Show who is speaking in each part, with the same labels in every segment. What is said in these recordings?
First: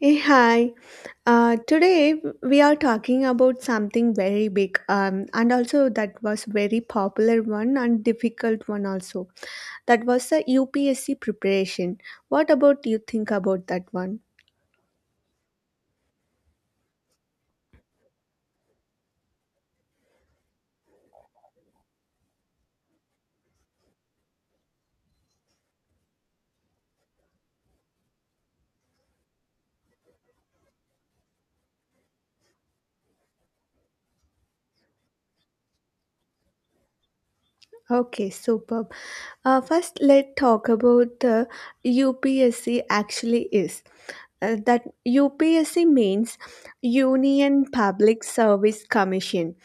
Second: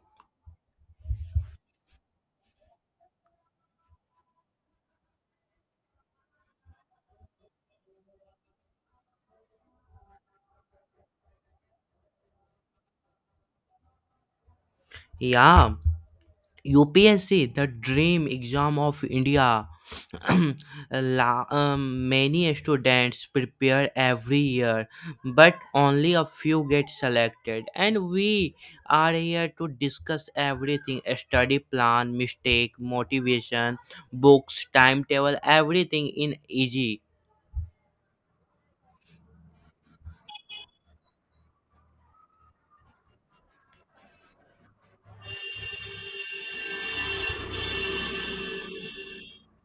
Speaker 1: Hey, hi. Today we are talking about something very big, and also that was very popular one and difficult one also. That was the UPSC preparation. What about you think about that one?
Speaker 2: Yeah, UPSC, the dream exam of India. Many students prepare every year, but only a few get selected. And we are here to discuss everything, a study plan, mistake, motivation, books, timetable, everything in easy.
Speaker 1: Okay, super. First, let's talk about the UPSC actually is. That UPSC means Union Public Service Commission.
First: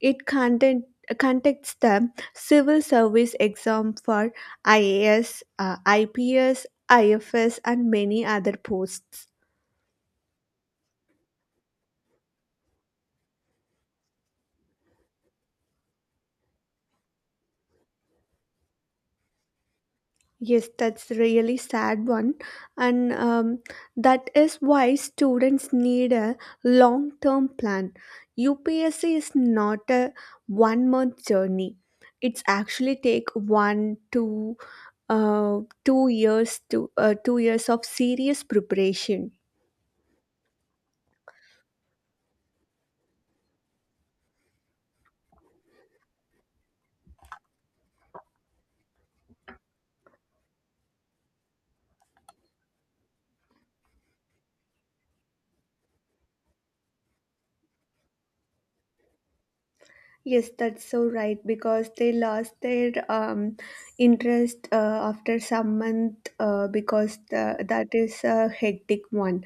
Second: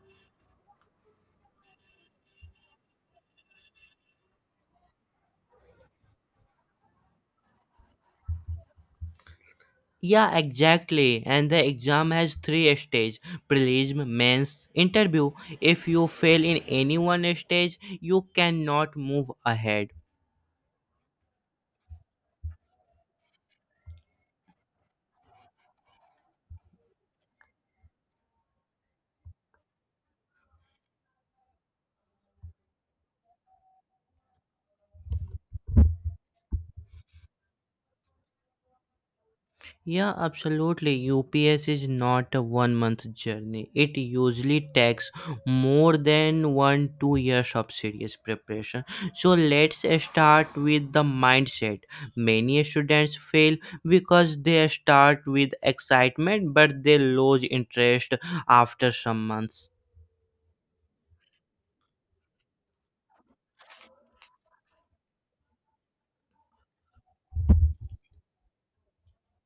Speaker 1: It content, conducts the civil service exam for IAS, IPS, IFS, and many other posts.
Speaker 2: Yeah, exactly. And the exam has three stages, prelim, mains, interview. If you fail in any one stage, you cannot move ahead.
Speaker 1: Yes, that's really sad one, and that is why students need a long-term plan. UPSC is not a one-month journey. It's actually take one to two years to 2 years of serious preparation.
Speaker 2: Yeah, absolutely. UPS is not a one month journey. It usually takes more than one, 2 years of serious preparation. So let's start with the mindset. Many students fail because they start with excitement but they lose interest after some months.
Speaker 1: Yes, that's so right because they lost their interest after some month that is a hectic one.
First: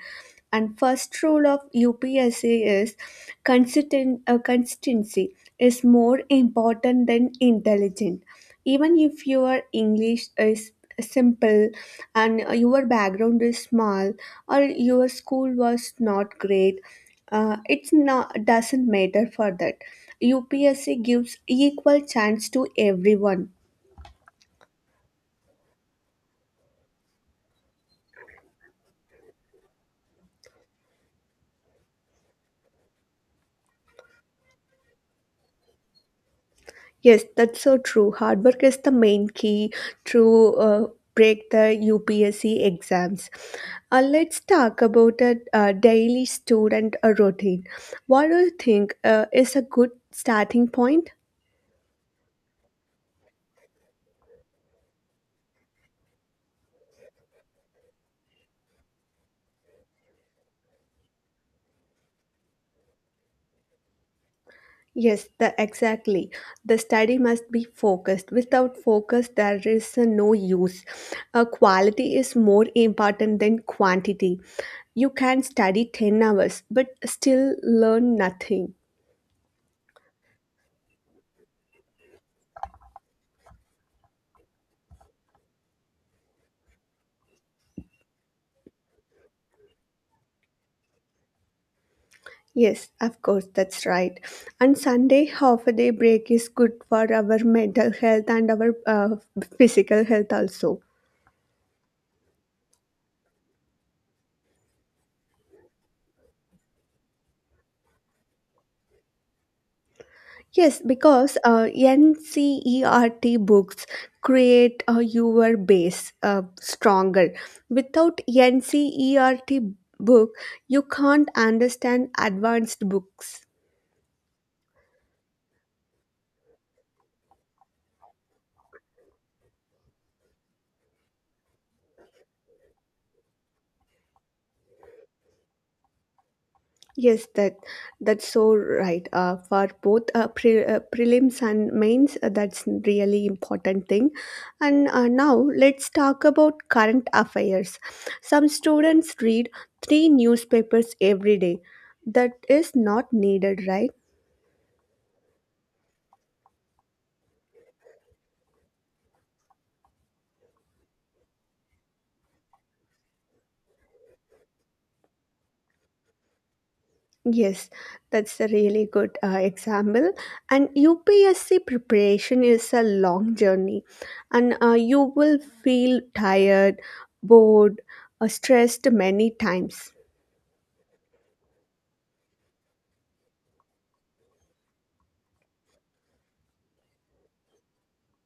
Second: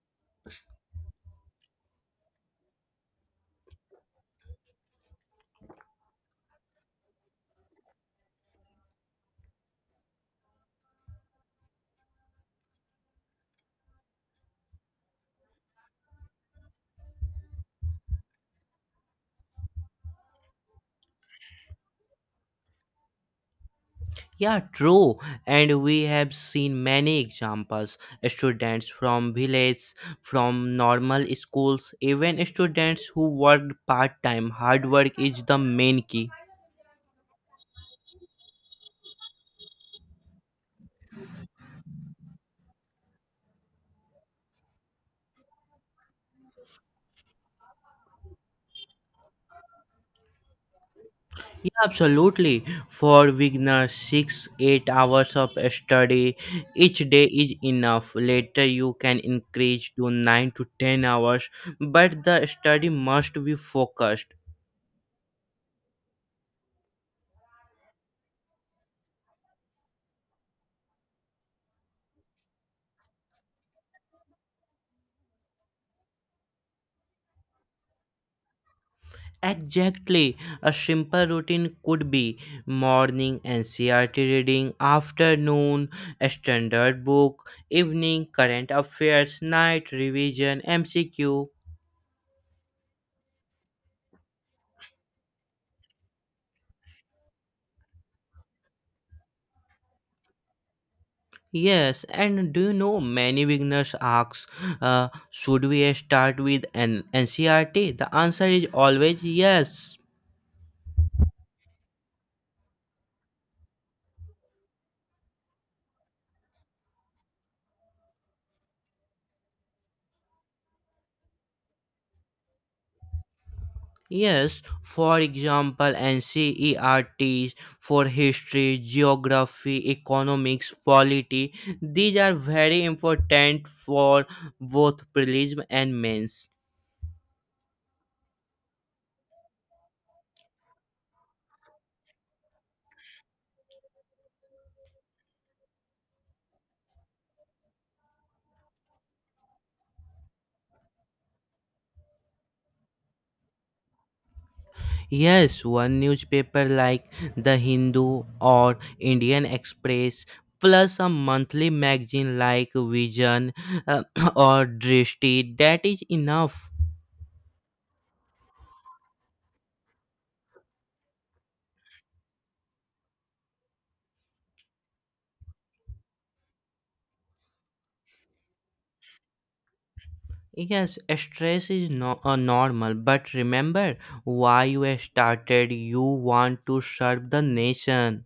Speaker 1: And first rule of UPSC is consistency is more important than intelligent. Even if your English is simple and your background is small or your school was not great, it's not doesn't matter for that. UPSC gives equal chance to everyone.
Speaker 2: Yeah, true. And we have seen many examples. Students from villages, from normal schools, even students who worked part time. Hard work is the main key.
Speaker 1: Yes, that's so true. Hard work is the main key to break the UPSC exams. Let's talk about a, daily student routine. What do you think is a good starting point?
Speaker 2: Yeah, absolutely. For beginners, 6-8 hours of study each day is enough. Later, you can increase to 9 to 10 hours, but the study must be focused.
Speaker 1: Yes, exactly. The study must be focused. Without focus, there is no use. Quality is more important than quantity. You can study 10 hours but still learn nothing.
Speaker 2: Exactly. A simple routine could be morning NCRT reading, afternoon a standard book, evening current affairs, night revision, MCQ.
Speaker 1: Yes, of course, that's right. And Sunday half a day break is good for our mental health and our physical health also.
Speaker 2: Yes, and do you know, many beginners ask, should we start with an NCRT? The answer is always yes.
Speaker 1: Yes, because NCERT books create your base stronger. Without NCERT book, you can't understand advanced books.
Speaker 2: Yes, for example, NCERTs for history, geography, economics, polity, these are very important for both prelims and mains.
Speaker 1: Yes, that's so right. For both prelims and mains, that's really important thing. And now let's talk about current affairs. Some students read three newspapers every day. That is not needed, right?
Speaker 2: Yes, one newspaper like The Hindu or Indian Express, plus a monthly magazine like Vision uh, or Drishti, that is enough.
Speaker 1: Yes, that's a really good example. And UPSC preparation is a long journey, and you will feel tired, bored, stressed many times.
Speaker 2: Yes, stress is no, normal, but remember why you started. You want to serve the nation.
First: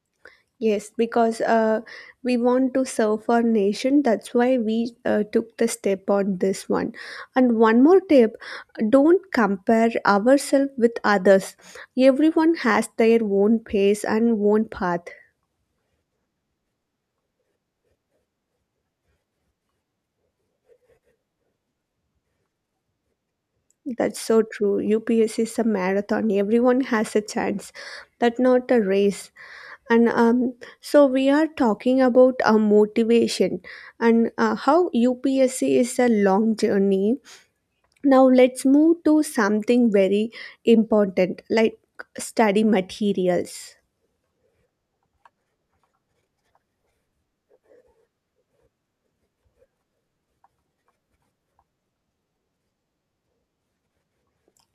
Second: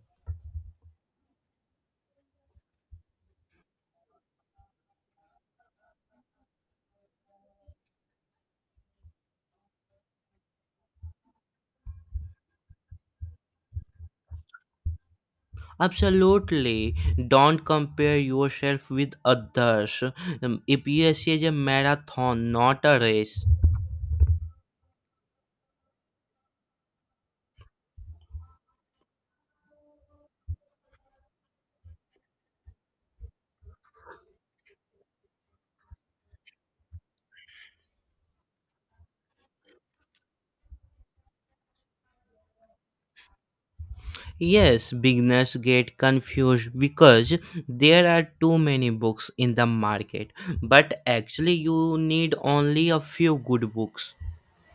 Speaker 1: Yes, because we want to serve our nation. That's why we took the step on this one. And one more tip, don't compare ourselves with others. Everyone has their own pace and own path.
Speaker 2: Absolutely. Don't compare yourself with others. EPS is a marathon, not a race.
Speaker 1: That's so true. UPS is a marathon, everyone has a chance, but not a race. And so we are talking about motivation and how UPSC is a long journey. Now let's move to something very important like study materials.
Speaker 2: Yes, beginners get confused because there are too many books in the market, but actually, you need only a few good books.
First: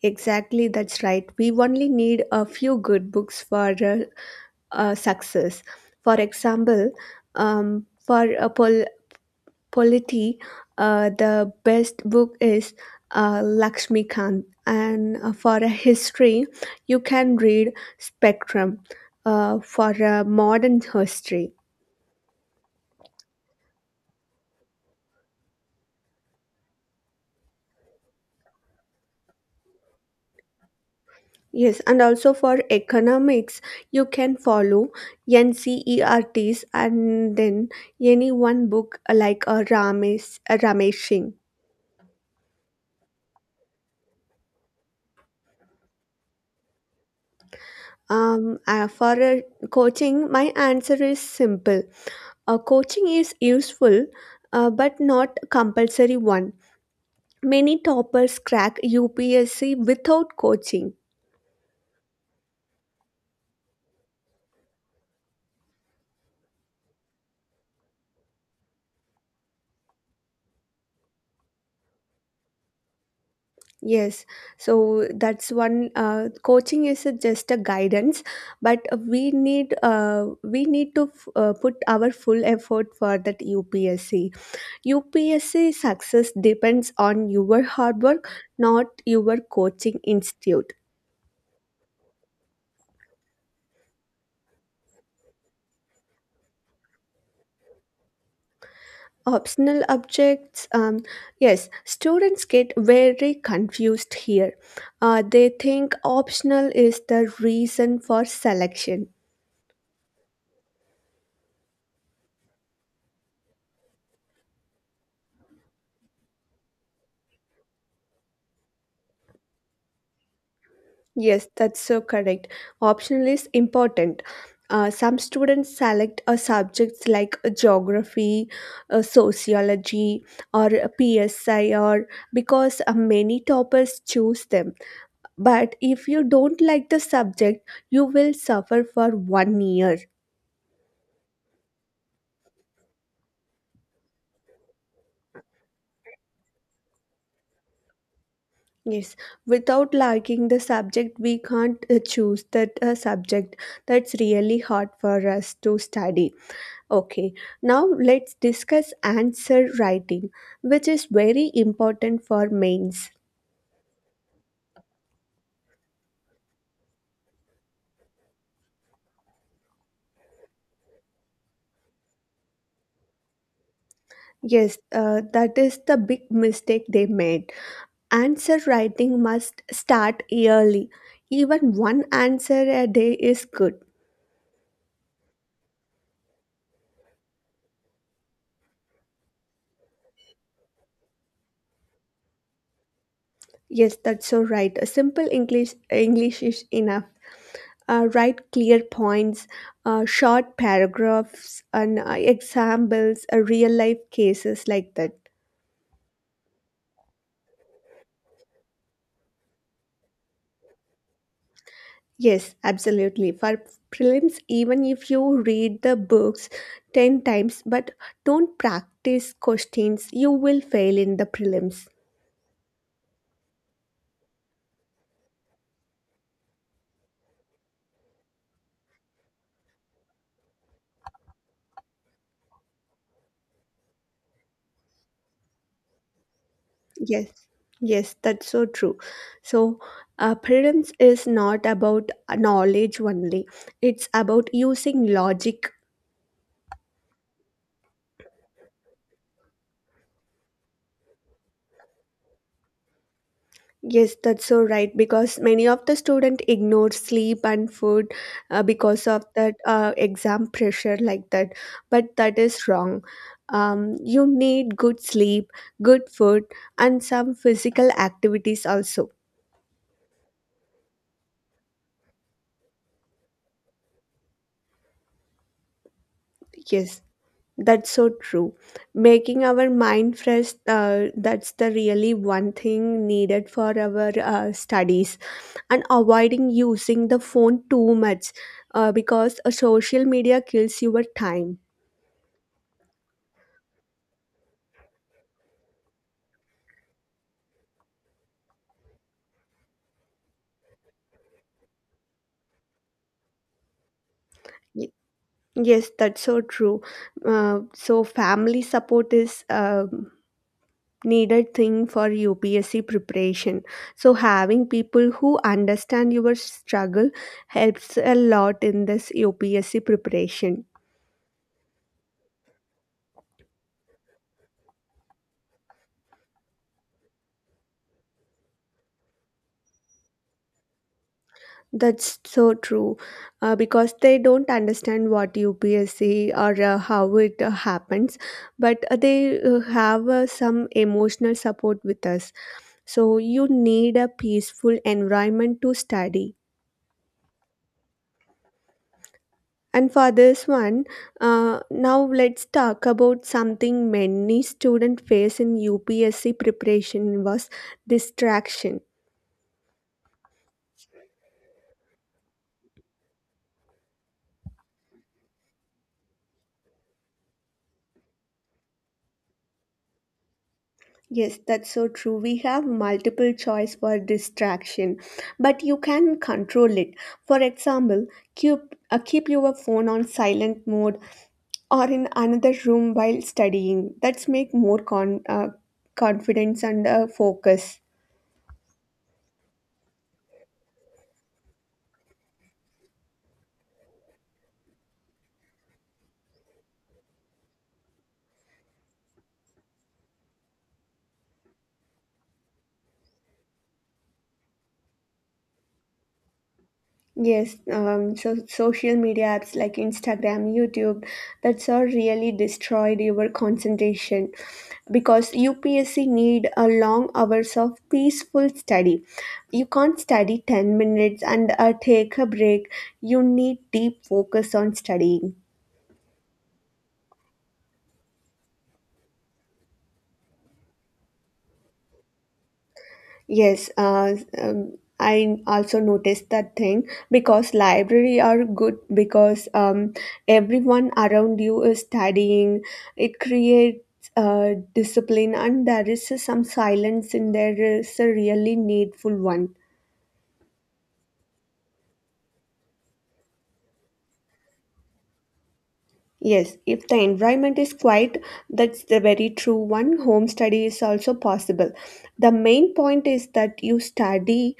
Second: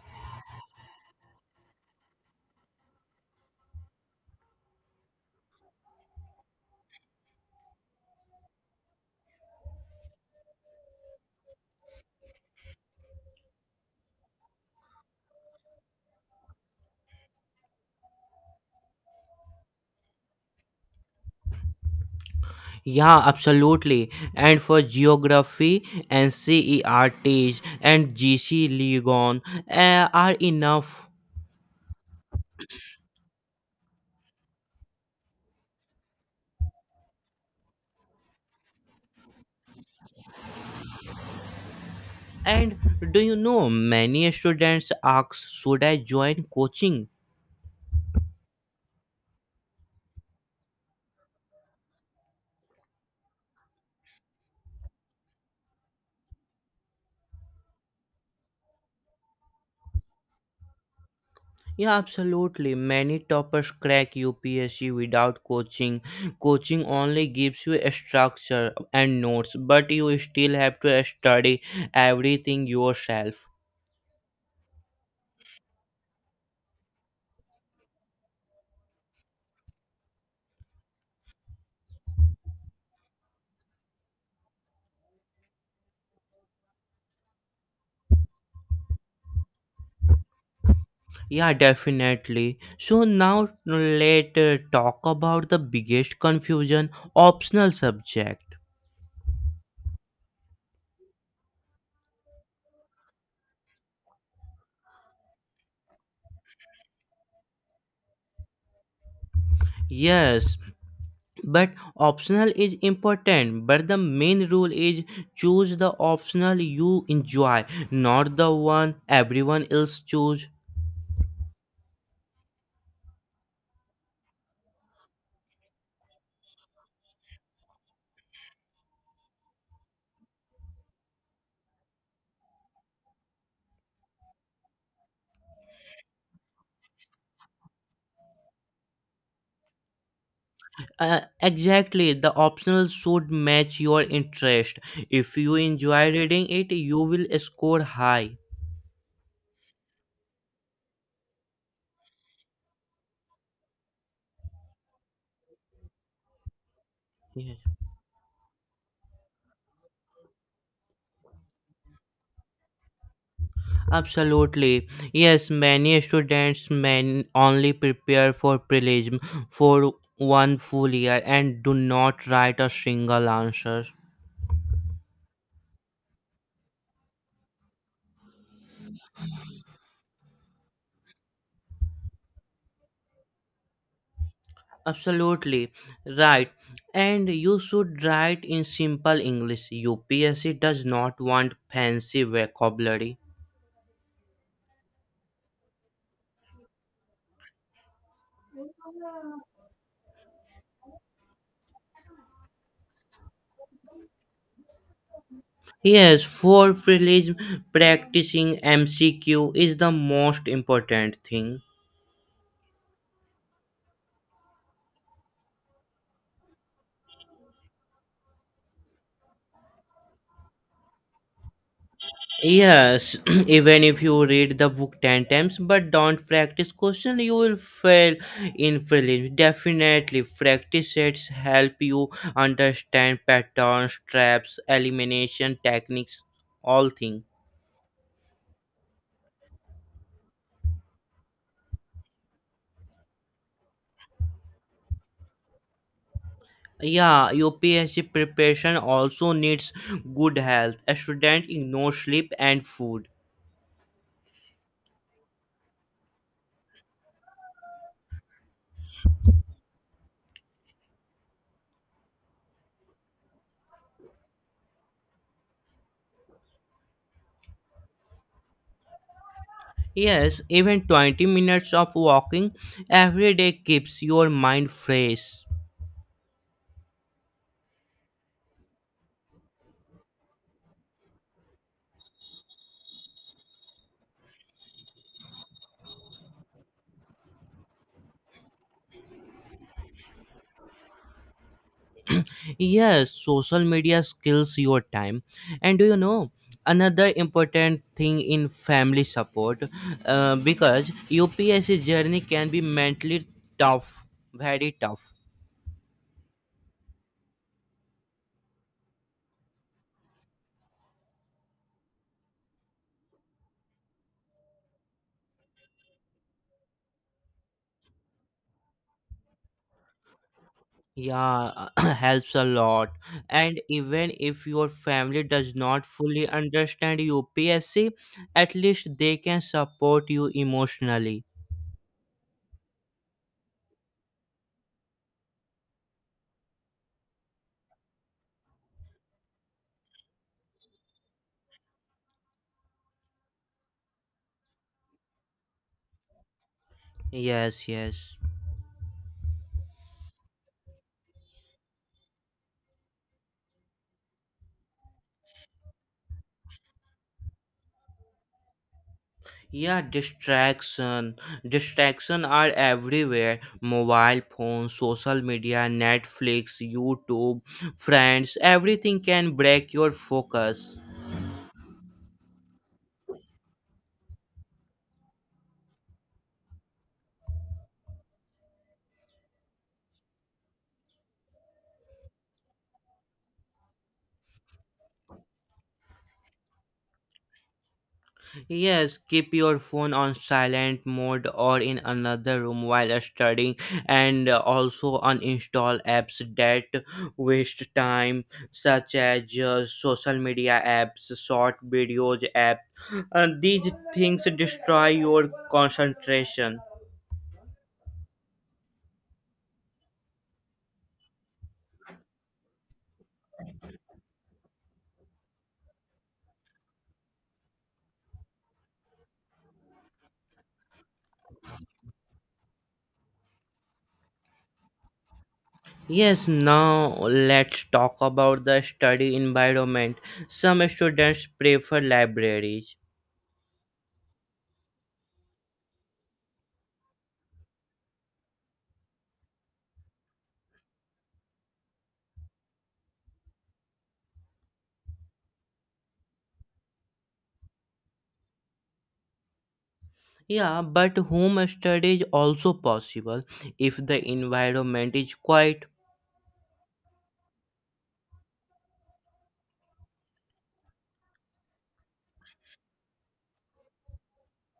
Speaker 1: Exactly, that's right. We only need a few good books for success. For example, for polity, the best book is Lakshmi Khan, and for a history, you can read Spectrum. For a modern history,
Speaker 2: Yeah, absolutely. And for geography, NCERTs and GC Ligon are enough.
Speaker 1: yes, and also for economics, you can follow NCERTs and then any one book like a Ramesh Singh.
Speaker 2: And do you know, many students ask, should I join coaching?
Speaker 1: For coaching, my answer is simple. Coaching is useful, but not compulsory one. Many toppers crack UPSC without coaching.
Speaker 2: Yeah, absolutely. Many toppers crack UPSC without coaching. Coaching only gives you a structure and notes, but you still have to study everything yourself.
Speaker 1: Yes, so that's one. Coaching is just a guidance, but we need to put our full effort for that UPSC. UPSC success depends on your hard work, not your coaching institute.
Speaker 2: Yeah, definitely. So now let's talk about the biggest confusion, optional subject.
Speaker 1: Optional objects. Yes, students get very confused here. They think optional is the reason for selection.
Speaker 2: Yes, but optional is important, but the main rule is, choose the optional you enjoy, not the one everyone else choose.
Speaker 1: Yes, that's so correct. Optional is important. Some students select a subjects like geography, sociology, or PSI, or because many toppers choose them. But if you don't like the subject, you will suffer for 1 year.
Speaker 2: Exactly, the optional should match your interest. If you enjoy reading it, you will score high.
Speaker 1: Yes, without liking the subject, we can't choose that subject. That's really hard for us to study. Okay,
Speaker 2: Yes.
Speaker 1: now let's discuss answer writing, which is very important for mains.
Speaker 2: Absolutely. Yes, many students may only prepare for prelim for one full year and do not write a single answer.
Speaker 1: Yes, that is the big mistake they made. Answer writing must start early. Even one answer a day is good.
Speaker 2: Absolutely. Right. And you should write in simple English. UPSC does not want fancy vocabulary.
Speaker 1: Yes, that's so right. A simple English is enough. Write clear points, short paragraphs, and examples, real life cases like that.
Speaker 2: Yes, for prelim, practicing MCQ is the most important thing.
Speaker 1: Yes, absolutely. For prelims, even if you read the books 10 times but don't practice questions, you will fail in the prelims.
Speaker 2: Yes, even if you read the book 10 times but don't practice question, you will fail in prelims. Definitely, practice sets help you understand patterns, traps, elimination techniques, all things.
Speaker 1: Yes, yes, that's so true. So, prelims is not about knowledge only, it's about using logic.
Speaker 2: Yeah, UPSC preparation also needs good health. A student ignores sleep and food.
Speaker 1: Yes, that's so right because many of the students ignore sleep and food because of that exam pressure like that. But that is wrong. You need good sleep, good food, and some physical activities also.
Speaker 2: Yes, even 20 minutes of walking every day keeps your mind fresh.
Speaker 1: Yes. That's so true. Making our mind fresh, that's the really one thing needed for our studies. And avoiding using the phone too much because a social media kills your time.
Speaker 2: Yes, social media kills your time. And do you know another important thing in family support? Because UPSC journey can be mentally tough, very
Speaker 1: Y-
Speaker 2: tough.
Speaker 1: Yes, that's so true. So, family support is needed thing for UPSC preparation. So, having people who understand your struggle helps a lot in this UPSC preparation.
Speaker 2: Yeah, helps a lot. And even if your family does not fully understand UPSC, at least they can support you emotionally.
Speaker 1: That's so true, because they don't understand what UPSC or how it happens, but they have some emotional support with us. So you need a peaceful environment to study.
Speaker 2: Yes, yes.
Speaker 1: And for this one, now let's talk about something many students face in UPSC preparation was distraction.
Speaker 2: Yeah, distraction. Distraction are everywhere. Mobile phones, social media, Netflix, YouTube, friends, everything can break your focus.
Speaker 1: Yes, that's so true. We have multiple choice for distraction, but you can control it. For example, keep keep your phone on silent mode or in another room while studying. That's make more confidence and focus.
Speaker 2: Yes, keep your phone on silent mode or in another room while studying, and also uninstall apps that waste time, such as social media apps, short videos app. These things destroy your concentration.
Speaker 1: Yes, so social media apps like Instagram, YouTube, that's all really destroyed your concentration because UPSC need a long hours of peaceful study. You can't study 10 minutes and take a break. You need deep focus on studying.
Speaker 2: Yes, now let's talk about the study environment. Some students prefer libraries.
Speaker 1: Yes, um, I also noticed that thing because library are good because everyone around you is studying. It creates discipline and there is some silence and there is a really needful one.
Speaker 2: Yeah, but home study is also possible if the environment is quiet.
Speaker 1: Yes, if the environment is quiet, that's the very true one. Home study is also possible. The main point is that you study.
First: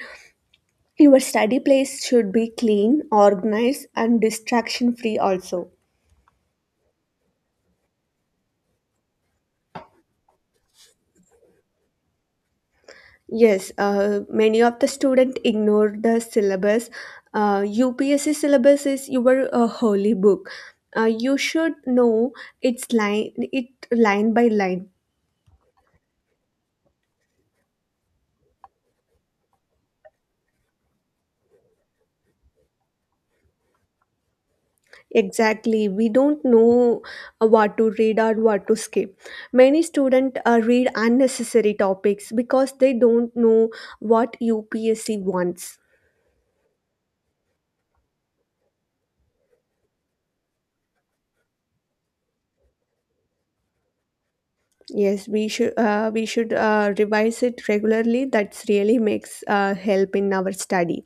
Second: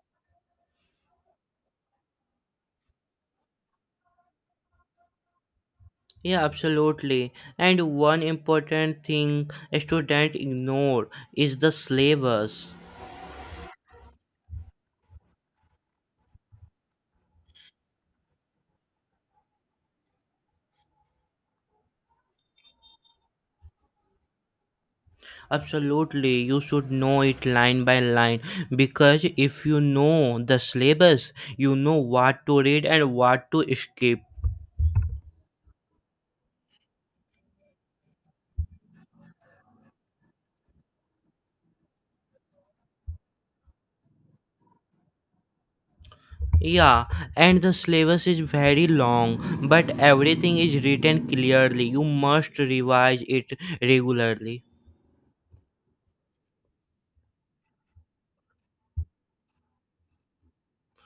Speaker 1: Your study place should be clean, organized, and distraction free also.
Speaker 2: Yeah, absolutely. And one important thing students ignore is the syllabus.
Speaker 1: Yes, many of the students ignore the syllabus. UPSC syllabus is your holy book. You should know its line, it line by line.
Speaker 2: Absolutely, you should know it line by line, because if you know the syllabus, you know what to read and what to skip.
Speaker 1: Exactly, we don't know what to read or what to skip. Many students read unnecessary topics because they don't know what UPSC wants.
Speaker 2: Yeah, and the syllabus is very long, but everything is written clearly. You must revise it regularly.
Speaker 1: Yes, we should revise it regularly. That's really makes help in our study.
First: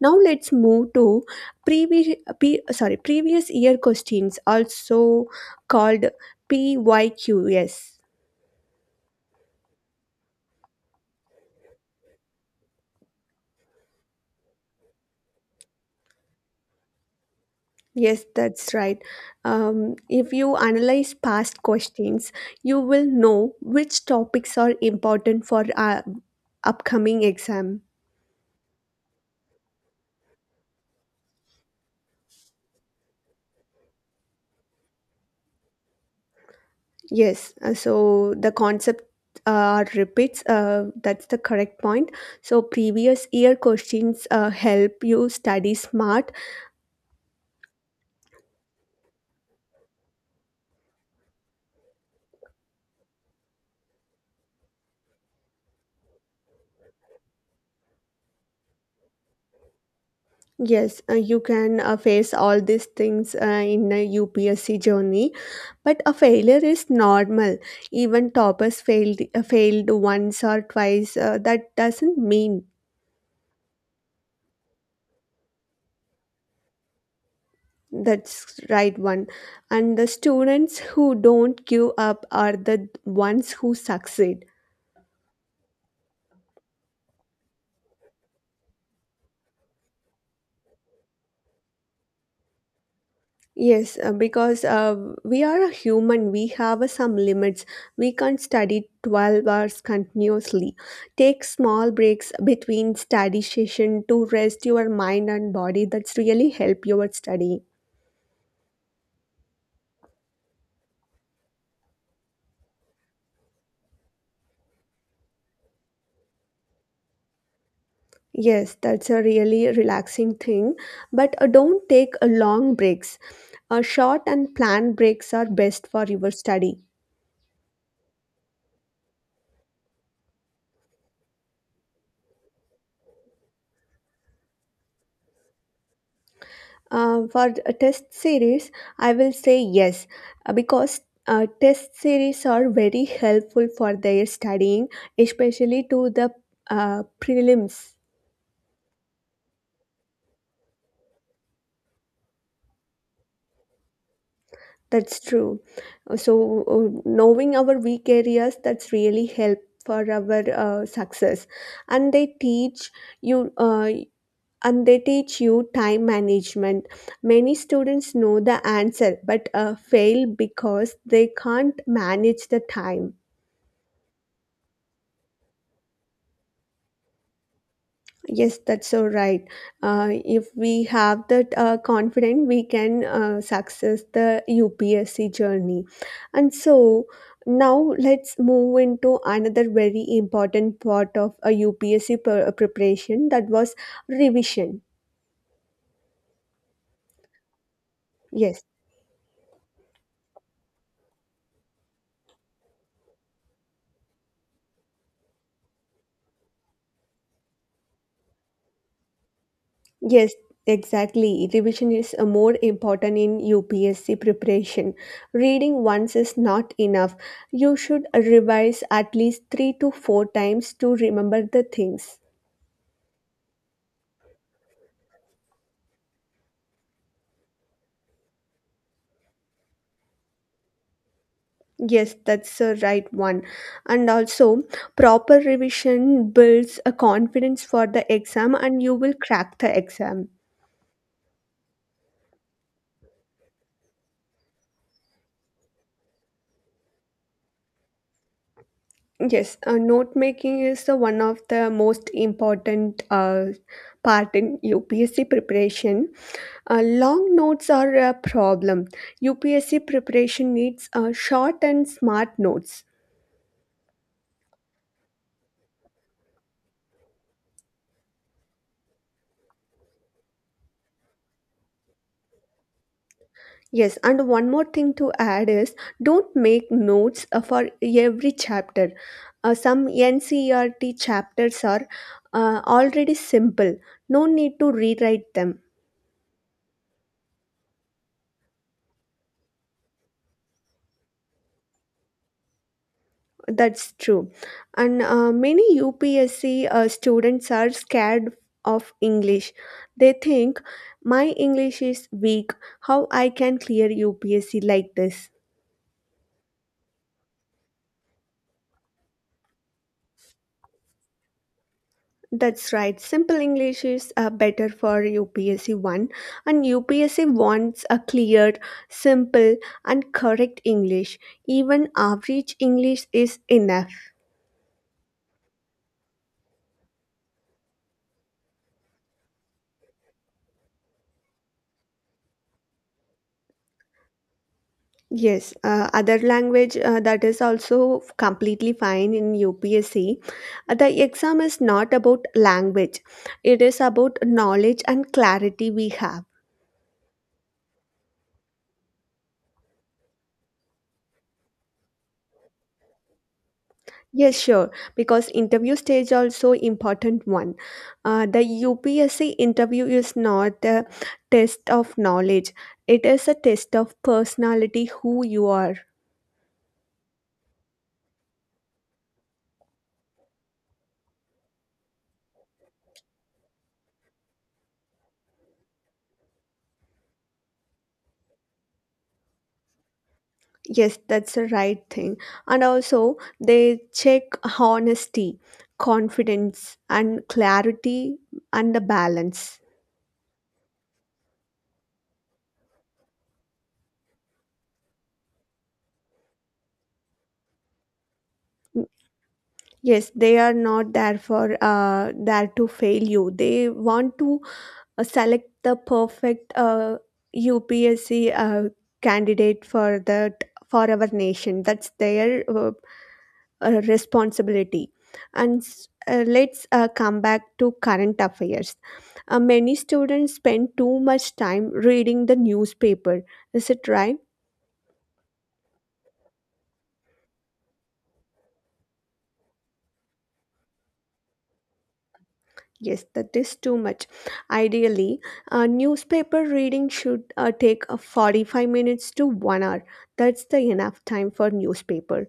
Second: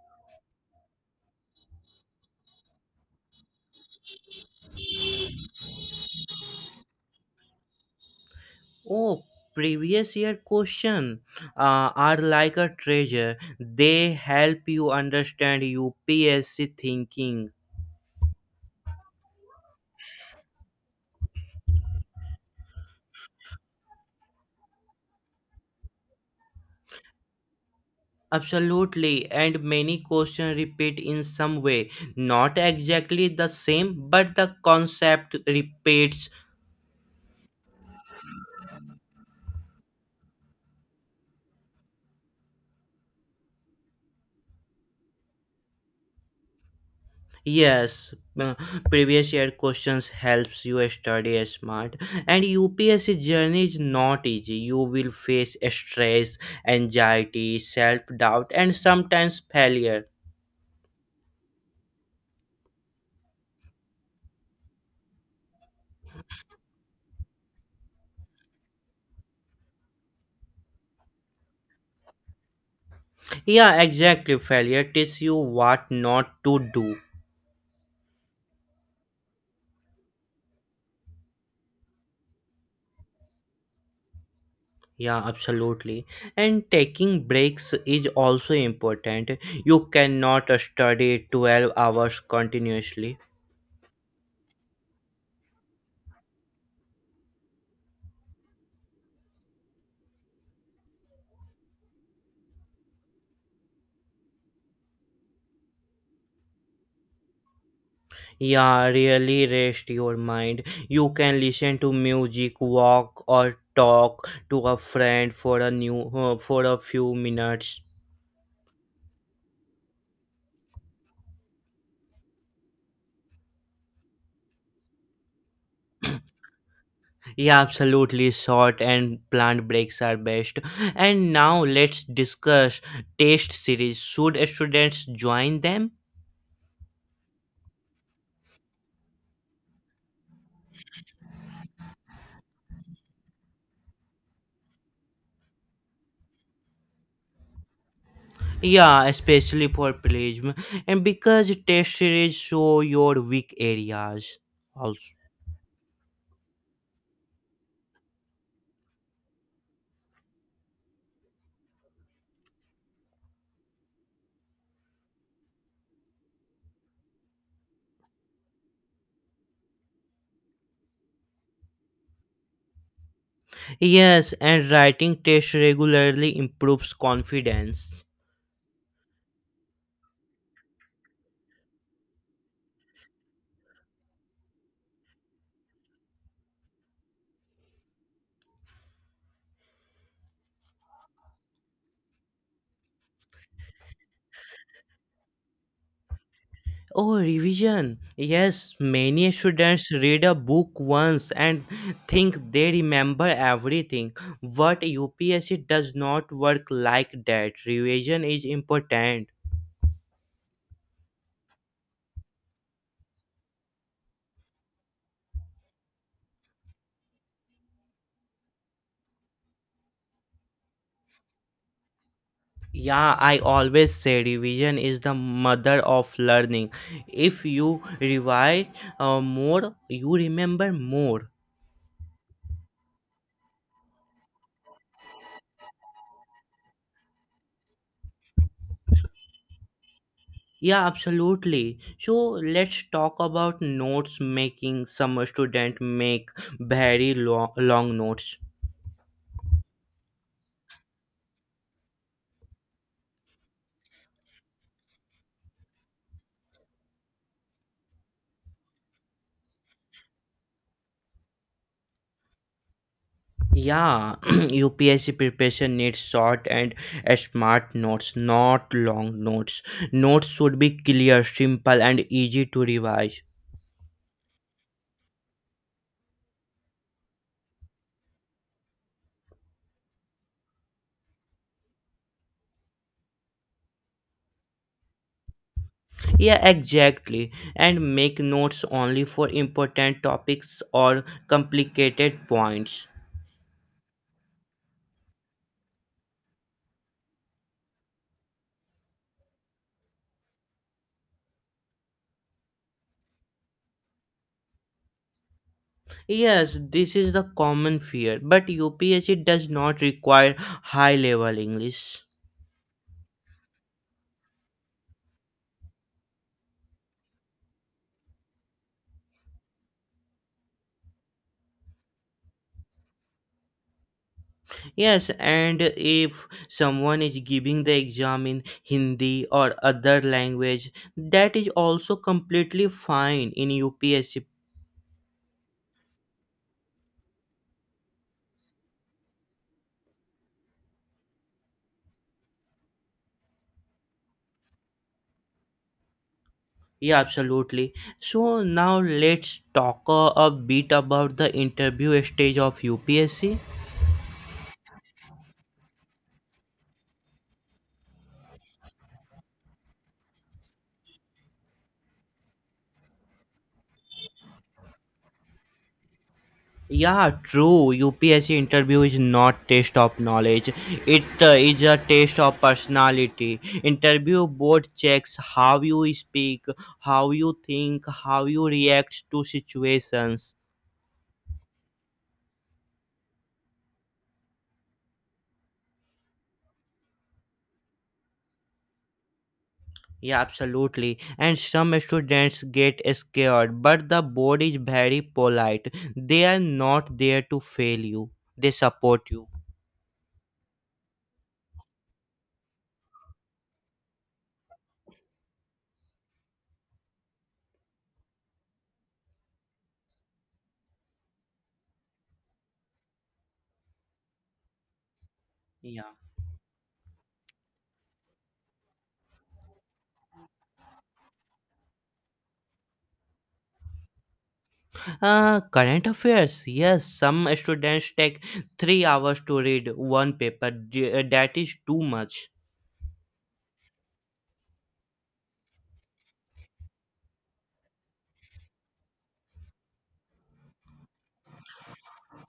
Speaker 1: Now let's move to sorry previous year questions, also called PYQs. Yes,
Speaker 2: Oh, previous year question are like a treasure. They help you understand UPSC thinking.
Speaker 1: yes, that's right. If you analyze past questions, you will know which topics are important for upcoming exam.
Speaker 2: Absolutely, and many questions repeat in some way. Not exactly the same, but the concept repeats.
Speaker 1: Yes, so the concept repeats, that's the correct point. So, previous year questions help you study smart.
Speaker 2: Yes, previous year questions helps you study smart, and UPSC journey is not easy. You will face stress, anxiety, self-doubt and sometimes failure.
Speaker 1: Yes, you can face all these things in a UPSC journey, but a failure is normal. Even toppers failed once or twice. That doesn't mean
Speaker 2: Yeah, exactly. Failure teaches you what not to do.
Speaker 1: that's right one, and the students who don't give up are the ones who succeed.
Speaker 2: Yeah, absolutely. And taking breaks is also important. You cannot study 12 hours continuously.
Speaker 1: Yes, because we are a human, we have some limits. We can't study 12 hours continuously. Take small breaks between study session to rest your mind and body. That's really help your study.
Speaker 2: Yeah, really rest your mind. You can listen to music, walk or talk to a friend for a new for a few minutes.
Speaker 1: Yes, that's a really relaxing thing. But don't take long breaks. Short and planned breaks are best for your study.
Speaker 2: Yeah, absolutely. Short and plant breaks are best. And now let's discuss taste series. Should students join them?
Speaker 1: For a test series, I will say yes because test series are very helpful for their studying, especially to the prelims.
Speaker 2: Yeah, especially for Prism, and because test series show your weak areas also.
Speaker 1: That's true. Knowing our weak areas, that's really help for our success. And they teach you. And they teach you time management. Many students know the answer but fail because they can't manage the time.
Speaker 2: Yes, and writing test regularly improves confidence.
Speaker 1: Yes, that's so right. If we have that confidence, we can success the UPSC journey. And so now let's move into another very important part of a UPSC preparation that was revision.
Speaker 2: Oh, revision.
Speaker 1: Yes,
Speaker 2: Yes, many students read a book once and think they remember everything. But UPSC does not work like that. Revision is important.
Speaker 1: yes, exactly. Revision is more important in UPSC preparation. Reading once is not enough. You should revise at least three to four times to remember the things.
Speaker 2: Yeah, I always say revision is the mother of learning. If you revise more, you remember more.
Speaker 1: Yes, that's the right one. And also, proper revision builds a confidence for the exam and you will crack the exam.
Speaker 2: Yeah, absolutely. So let's talk about notes making. Some student make very long, long notes.
Speaker 1: Yes, note making is the one of the most important part in UPSC preparation. Long notes are a problem. UPSC preparation needs short and smart notes.
Speaker 2: Yeah, UPSC preparation needs short and smart notes, not long notes. Notes should be clear, simple, and easy to revise.
Speaker 1: Yes, and one more thing to add is don't make notes for every chapter. Some NCERT chapters are already simple, no need to rewrite them.
Speaker 2: Yeah, exactly. And make notes only for important topics or complicated points.
Speaker 1: That's true. And many UPSC students are scared of English. They think my English is weak, how I can clear UPSC like this.
Speaker 2: Yes, this is the common fear, but UPSC does not require high level English.
Speaker 1: That's right. Simple English is better for UPSC 1, and UPSC wants a clear, simple, and correct English. Even average English is enough.
Speaker 2: Yes, and if someone is giving the exam in Hindi or other language, that is also completely fine in UPSC.
Speaker 1: Yes, other language, that is also completely fine in UPSC. The exam is not about language, it is about knowledge and clarity we have.
Speaker 2: Yeah, absolutely. So now let's talk a bit about the interview stage of UPSC.
Speaker 1: Yes, sure. Because interview stage also important one. The UPSC interview is not a test of knowledge. It is a test of personality, who you are.
Speaker 2: Yeah, true. UPSC interview is not test of knowledge. It is a test of personality. Interview board checks how you speak, how you think, how you react to situations.
Speaker 1: Yes, that's the right thing. And also, they check honesty, confidence, and clarity, and the balance.
Speaker 2: Yeah, absolutely. And some students get scared, but the board is very polite. They are not there to fail you. They support you.
Speaker 1: Yes, they are not there for there to fail you. They want to select the perfect UPSC candidate for that for our nation. That's their responsibility. And s-
Speaker 2: Yeah.
Speaker 1: uh, let's uh, come back to current affairs. Many students spend too much time reading the newspaper. Is it right?
Speaker 2: Current affairs. Yes, some students take 3 hours to read one paper. That is too much.
Speaker 1: Yes, that is too much. Ideally, newspaper reading should take 45 minutes to 1 hour. That's the enough time for newspaper.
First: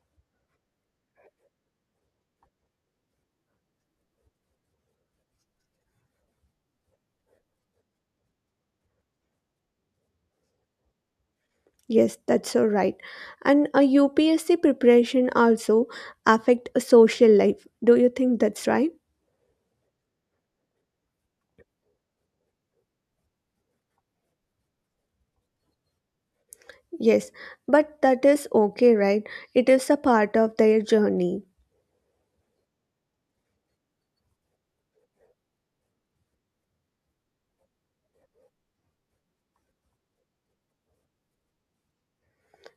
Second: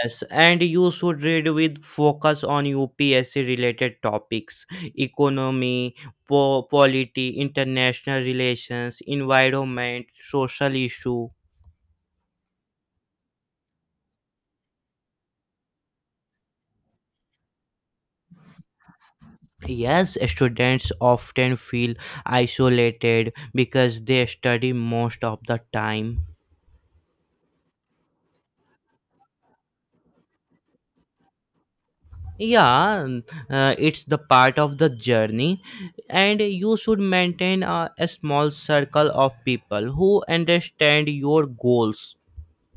Speaker 2: Yes, and you should read with focus on UPSC related topics, economy, polity, international relations, environment, social issue.
Speaker 1: Yes, that's so right. And a UPSC preparation also affect a social life. Do you think that's right?
Speaker 2: Yes, students often feel isolated because they study most of the time.
Speaker 1: Yes, but that is okay, right? It is a part of their journey.
Speaker 2: Yeah, it's the part of the journey, and you should maintain a small circle of people who understand your goals.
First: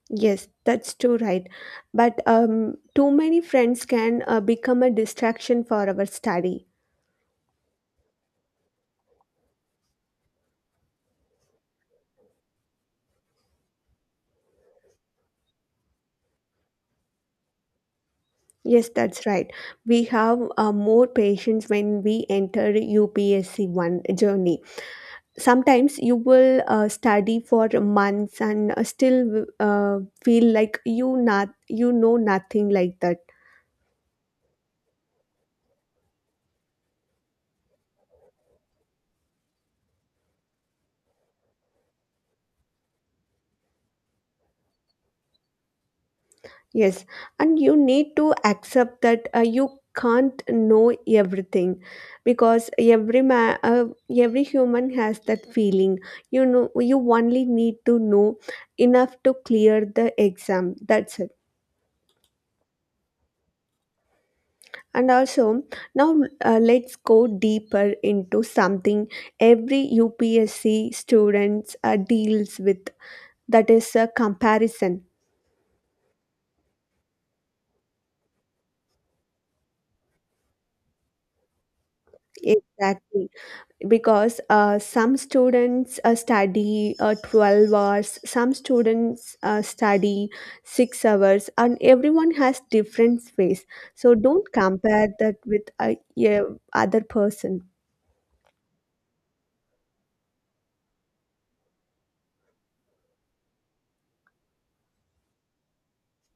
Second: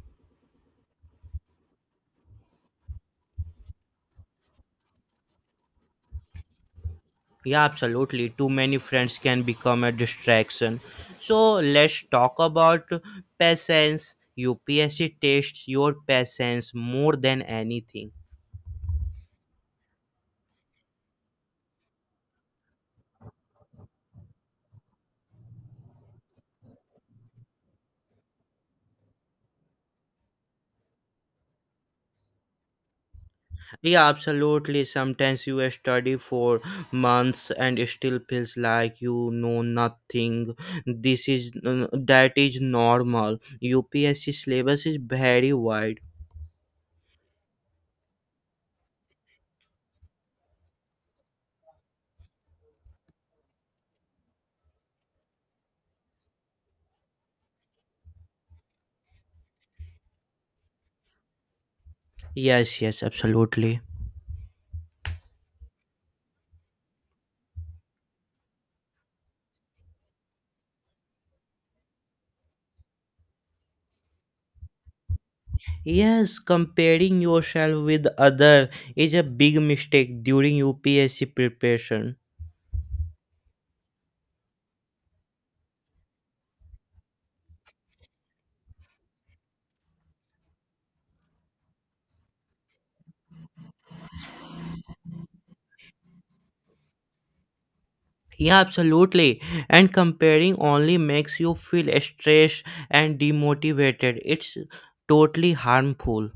Speaker 1: Yes, that's too right. But too many friends can become a distraction for our study.
Speaker 2: Yeah, absolutely, too many friends can become a distraction. So let's talk about patience. UPSC tests your patience more than anything.
Speaker 1: Yes, that's right. We have more patience when we enter UPSC one journey. Sometimes you will study for months and still feel like you not you know nothing like that.
Speaker 2: Yeah, absolutely. Sometimes you study for months and it still feels like you know nothing. This is that is normal. UPSC syllabus is very wide.
Speaker 1: Yes, and you need to accept that you can't know everything, because every human has that feeling, you know, you only need to know enough to clear the exam. That's it.
Speaker 2: Yes, yes, absolutely.
Speaker 1: And also, now let's go deeper into something every UPSC students deals with. That is a comparison.
Speaker 2: Yes, comparing yourself with other is a big mistake during UPSC preparation.
Speaker 1: Exactly, because some students study 12 hours, some students study 6 hours, and everyone has different space. So don't compare that with a, yeah, other person.
Speaker 2: Yeah, absolutely. And comparing only makes you feel stressed and demotivated. It's totally harmful.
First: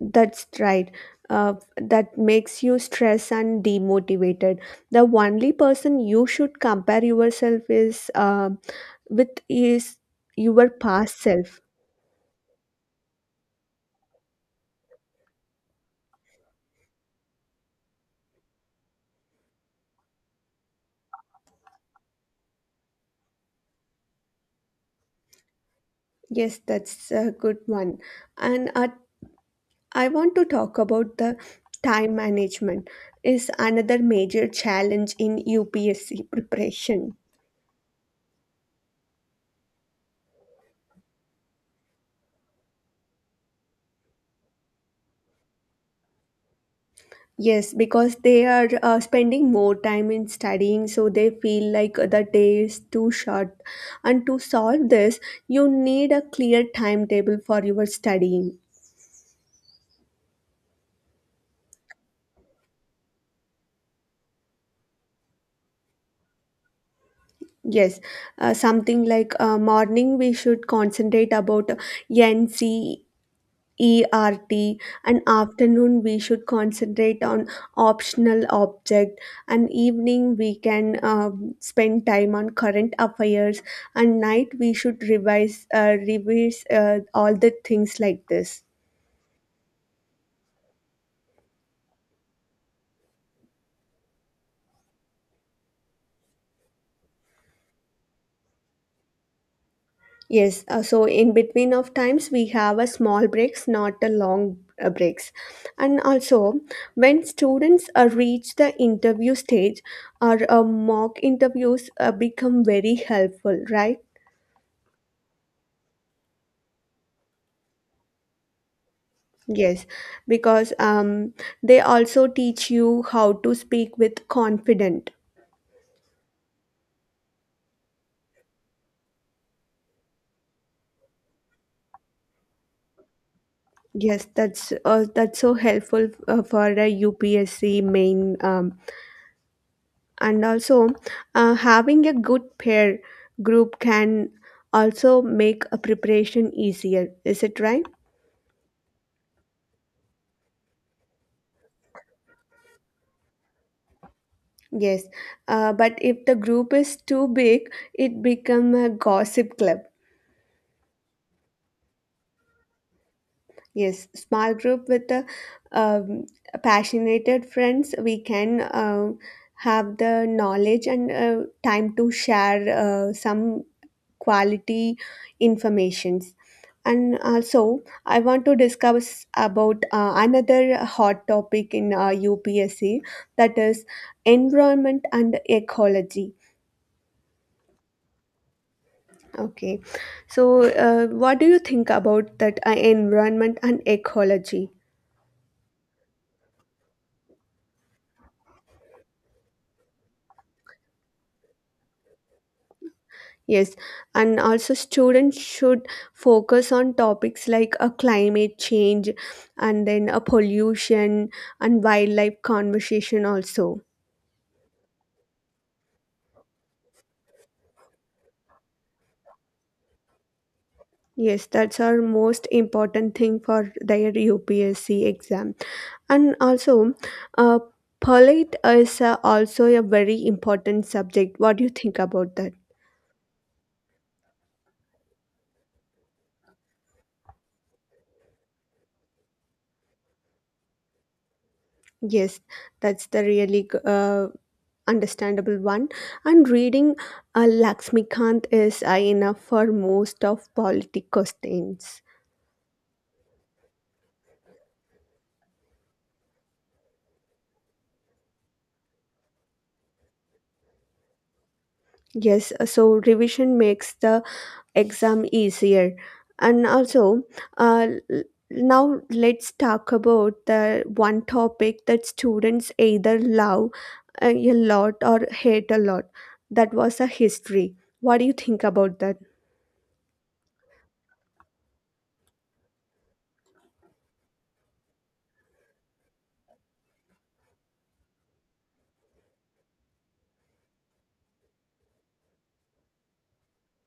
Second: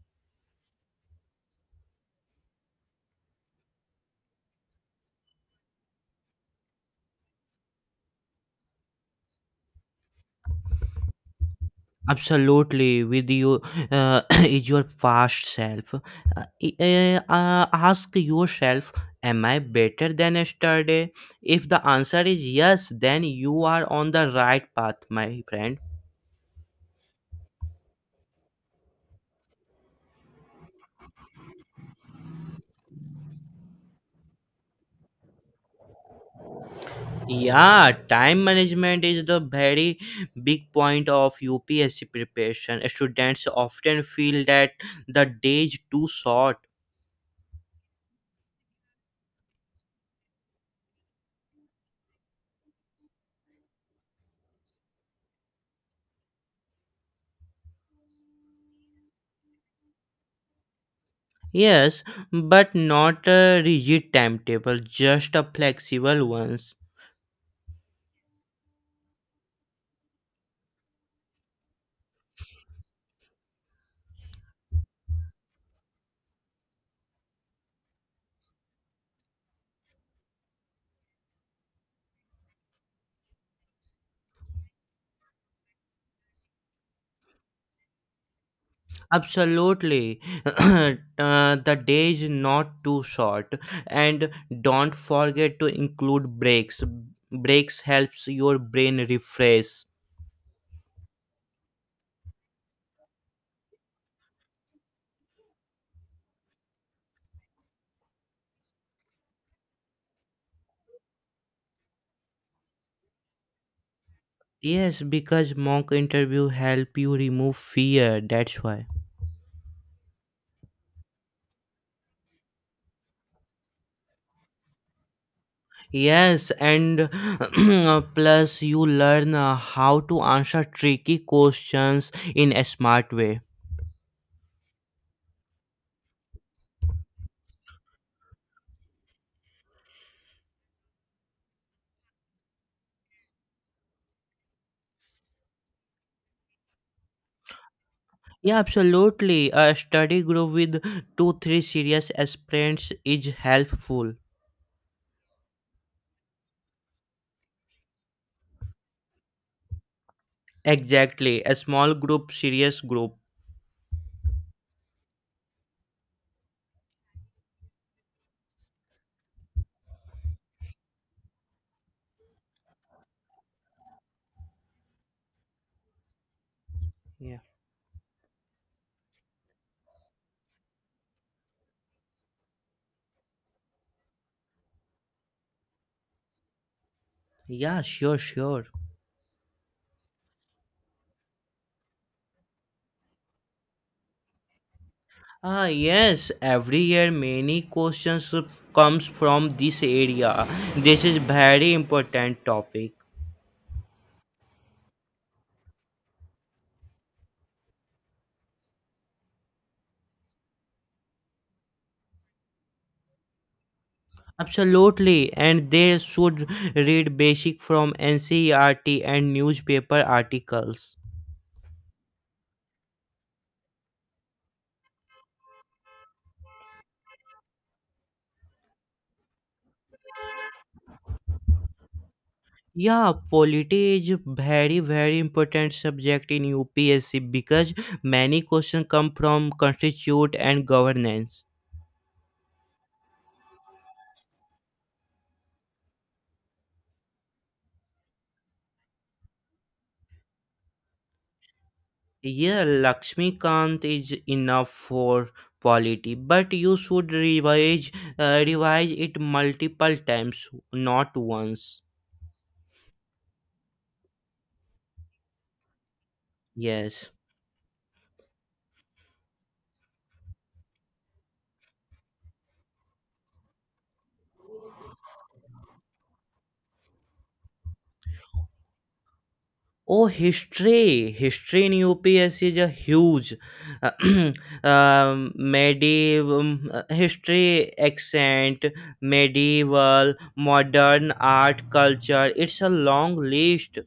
Speaker 1: That's right. That makes you stressed and demotivated. The only person you should compare yourself is with is your past self.
Speaker 2: Absolutely, with you uh, is your past self. Ask yourself, am I better than yesterday? If the answer is yes, then you are on the right path, my friend.
Speaker 1: Yes, that's a good one. And I want to talk about the time management is another major challenge in UPSC preparation.
Speaker 2: Yeah, time management is the very big point of UPSC preparation. Students often feel that the day is too short.
Speaker 1: Yes, because they are spending more time in studying, so they feel like the day is too short. And to solve this, you need a clear timetable for your studying.
Speaker 2: Yes, but not a rigid timetable, just a flexible ones.
Speaker 1: Yes, something like morning we should concentrate about NC ERT, and afternoon we should concentrate on optional object, and evening we can spend time on current affairs, and night we should revise all the things like this.
Speaker 2: Absolutely. The day is not too short, and don't forget to include breaks. Breaks helps your brain refresh.
Speaker 1: Yes, so in between of times we have a small breaks, not a long breaks. And also, when students reach the interview stage, our mock interviews become very helpful, right?
Speaker 2: Yes, because mock interview help you remove fear, that's why.
Speaker 1: Yes, because they also teach you how to speak with confident.
Speaker 2: Yes, and plus you learn how to answer tricky questions in a smart way.
Speaker 1: Yes, that's so helpful for a UPSC main, and also having a good peer group can also make a preparation easier. Is it right?
Speaker 2: Yeah, absolutely. A study group with two, three serious aspirants is helpful.
Speaker 1: Yes, but if the group is too big, it become a gossip club.
Speaker 2: Exactly, a small group, serious group.
Speaker 1: Yes, small group with the um, passionate friends, we can have the knowledge and time to share some quality informations. And
Speaker 2: Yeah,
Speaker 1: also, I want to discuss about another hot topic in UPSC that is environment and ecology.
Speaker 2: yeah, sure, sure.
Speaker 1: Okay, so what do you think about that environment and ecology?
Speaker 2: Ah, yes, every year many questions comes from this area. This is very important topic.
Speaker 1: Yes, and also students should focus on topics like a climate change, and then a pollution, and wildlife conversation also.
Speaker 2: Absolutely, and they should read basic from NCERT and newspaper articles.
Speaker 1: Yes, that's our most important thing for their UPSC exam. And also, uh, polite is also a very important subject. What do you think about that?
Speaker 2: Yeah, polity is very very important subject in UPSC because many questions come from constitute and governance.
Speaker 1: Yes, that's the really understandable one, and reading Laxmikant is enough for most of political questions.
Speaker 2: Yeah, Lakshmikant is enough for quality, but you should revise it multiple times, not once.
Speaker 1: Yes, so revision makes the exam easier. And
Speaker 2: Yes.
Speaker 1: also, uh, l- now let's talk about the one topic that students either love a lot or hate a lot. That was a history. What do you think about that?
Speaker 2: Oh, history! History in UPS is a huge medieval history, accent, medieval, modern art, culture. It's a long list.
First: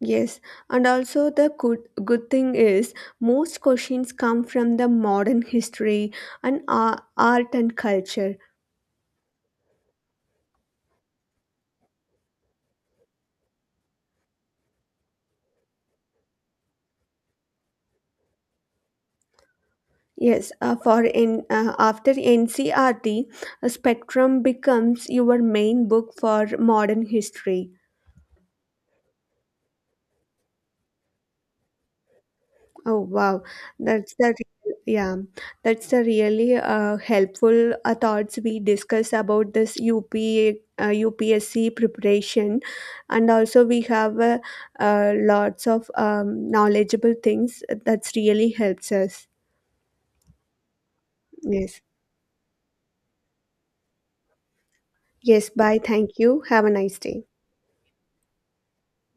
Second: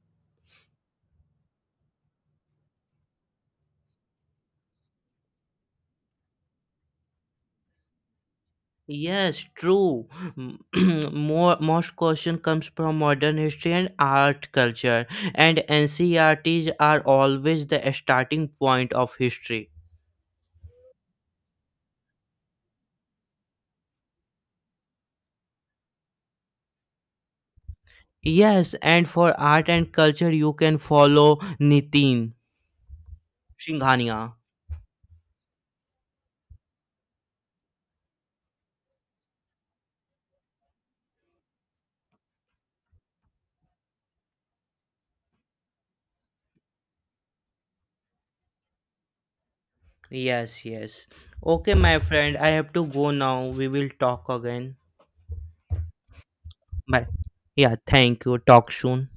Speaker 1: Yes, and also the good thing is most questions come from the modern history and art and culture.
Speaker 2: Yes, true. Most question comes from modern history and art culture, and NCRT's are always the starting point of history.
Speaker 1: Yes, after NCRT, spectrum becomes your main book for modern history.
Speaker 2: Yes, and for art and culture, you can follow Nitin
Speaker 1: Oh wow,
Speaker 2: Singhania.
Speaker 1: yeah, that's the really helpful thoughts we discuss about this UP uh, UPSC preparation, and also we have lots of knowledgeable things that really helps us.
Speaker 2: Yes, yes. Okay,
Speaker 1: Yes,
Speaker 2: my friend, I have to go now. We will talk again.
Speaker 1: yes. Bye. Thank you. Have a nice
Speaker 2: Bye.
Speaker 1: day.
Speaker 2: Yeah, thank you. Talk soon.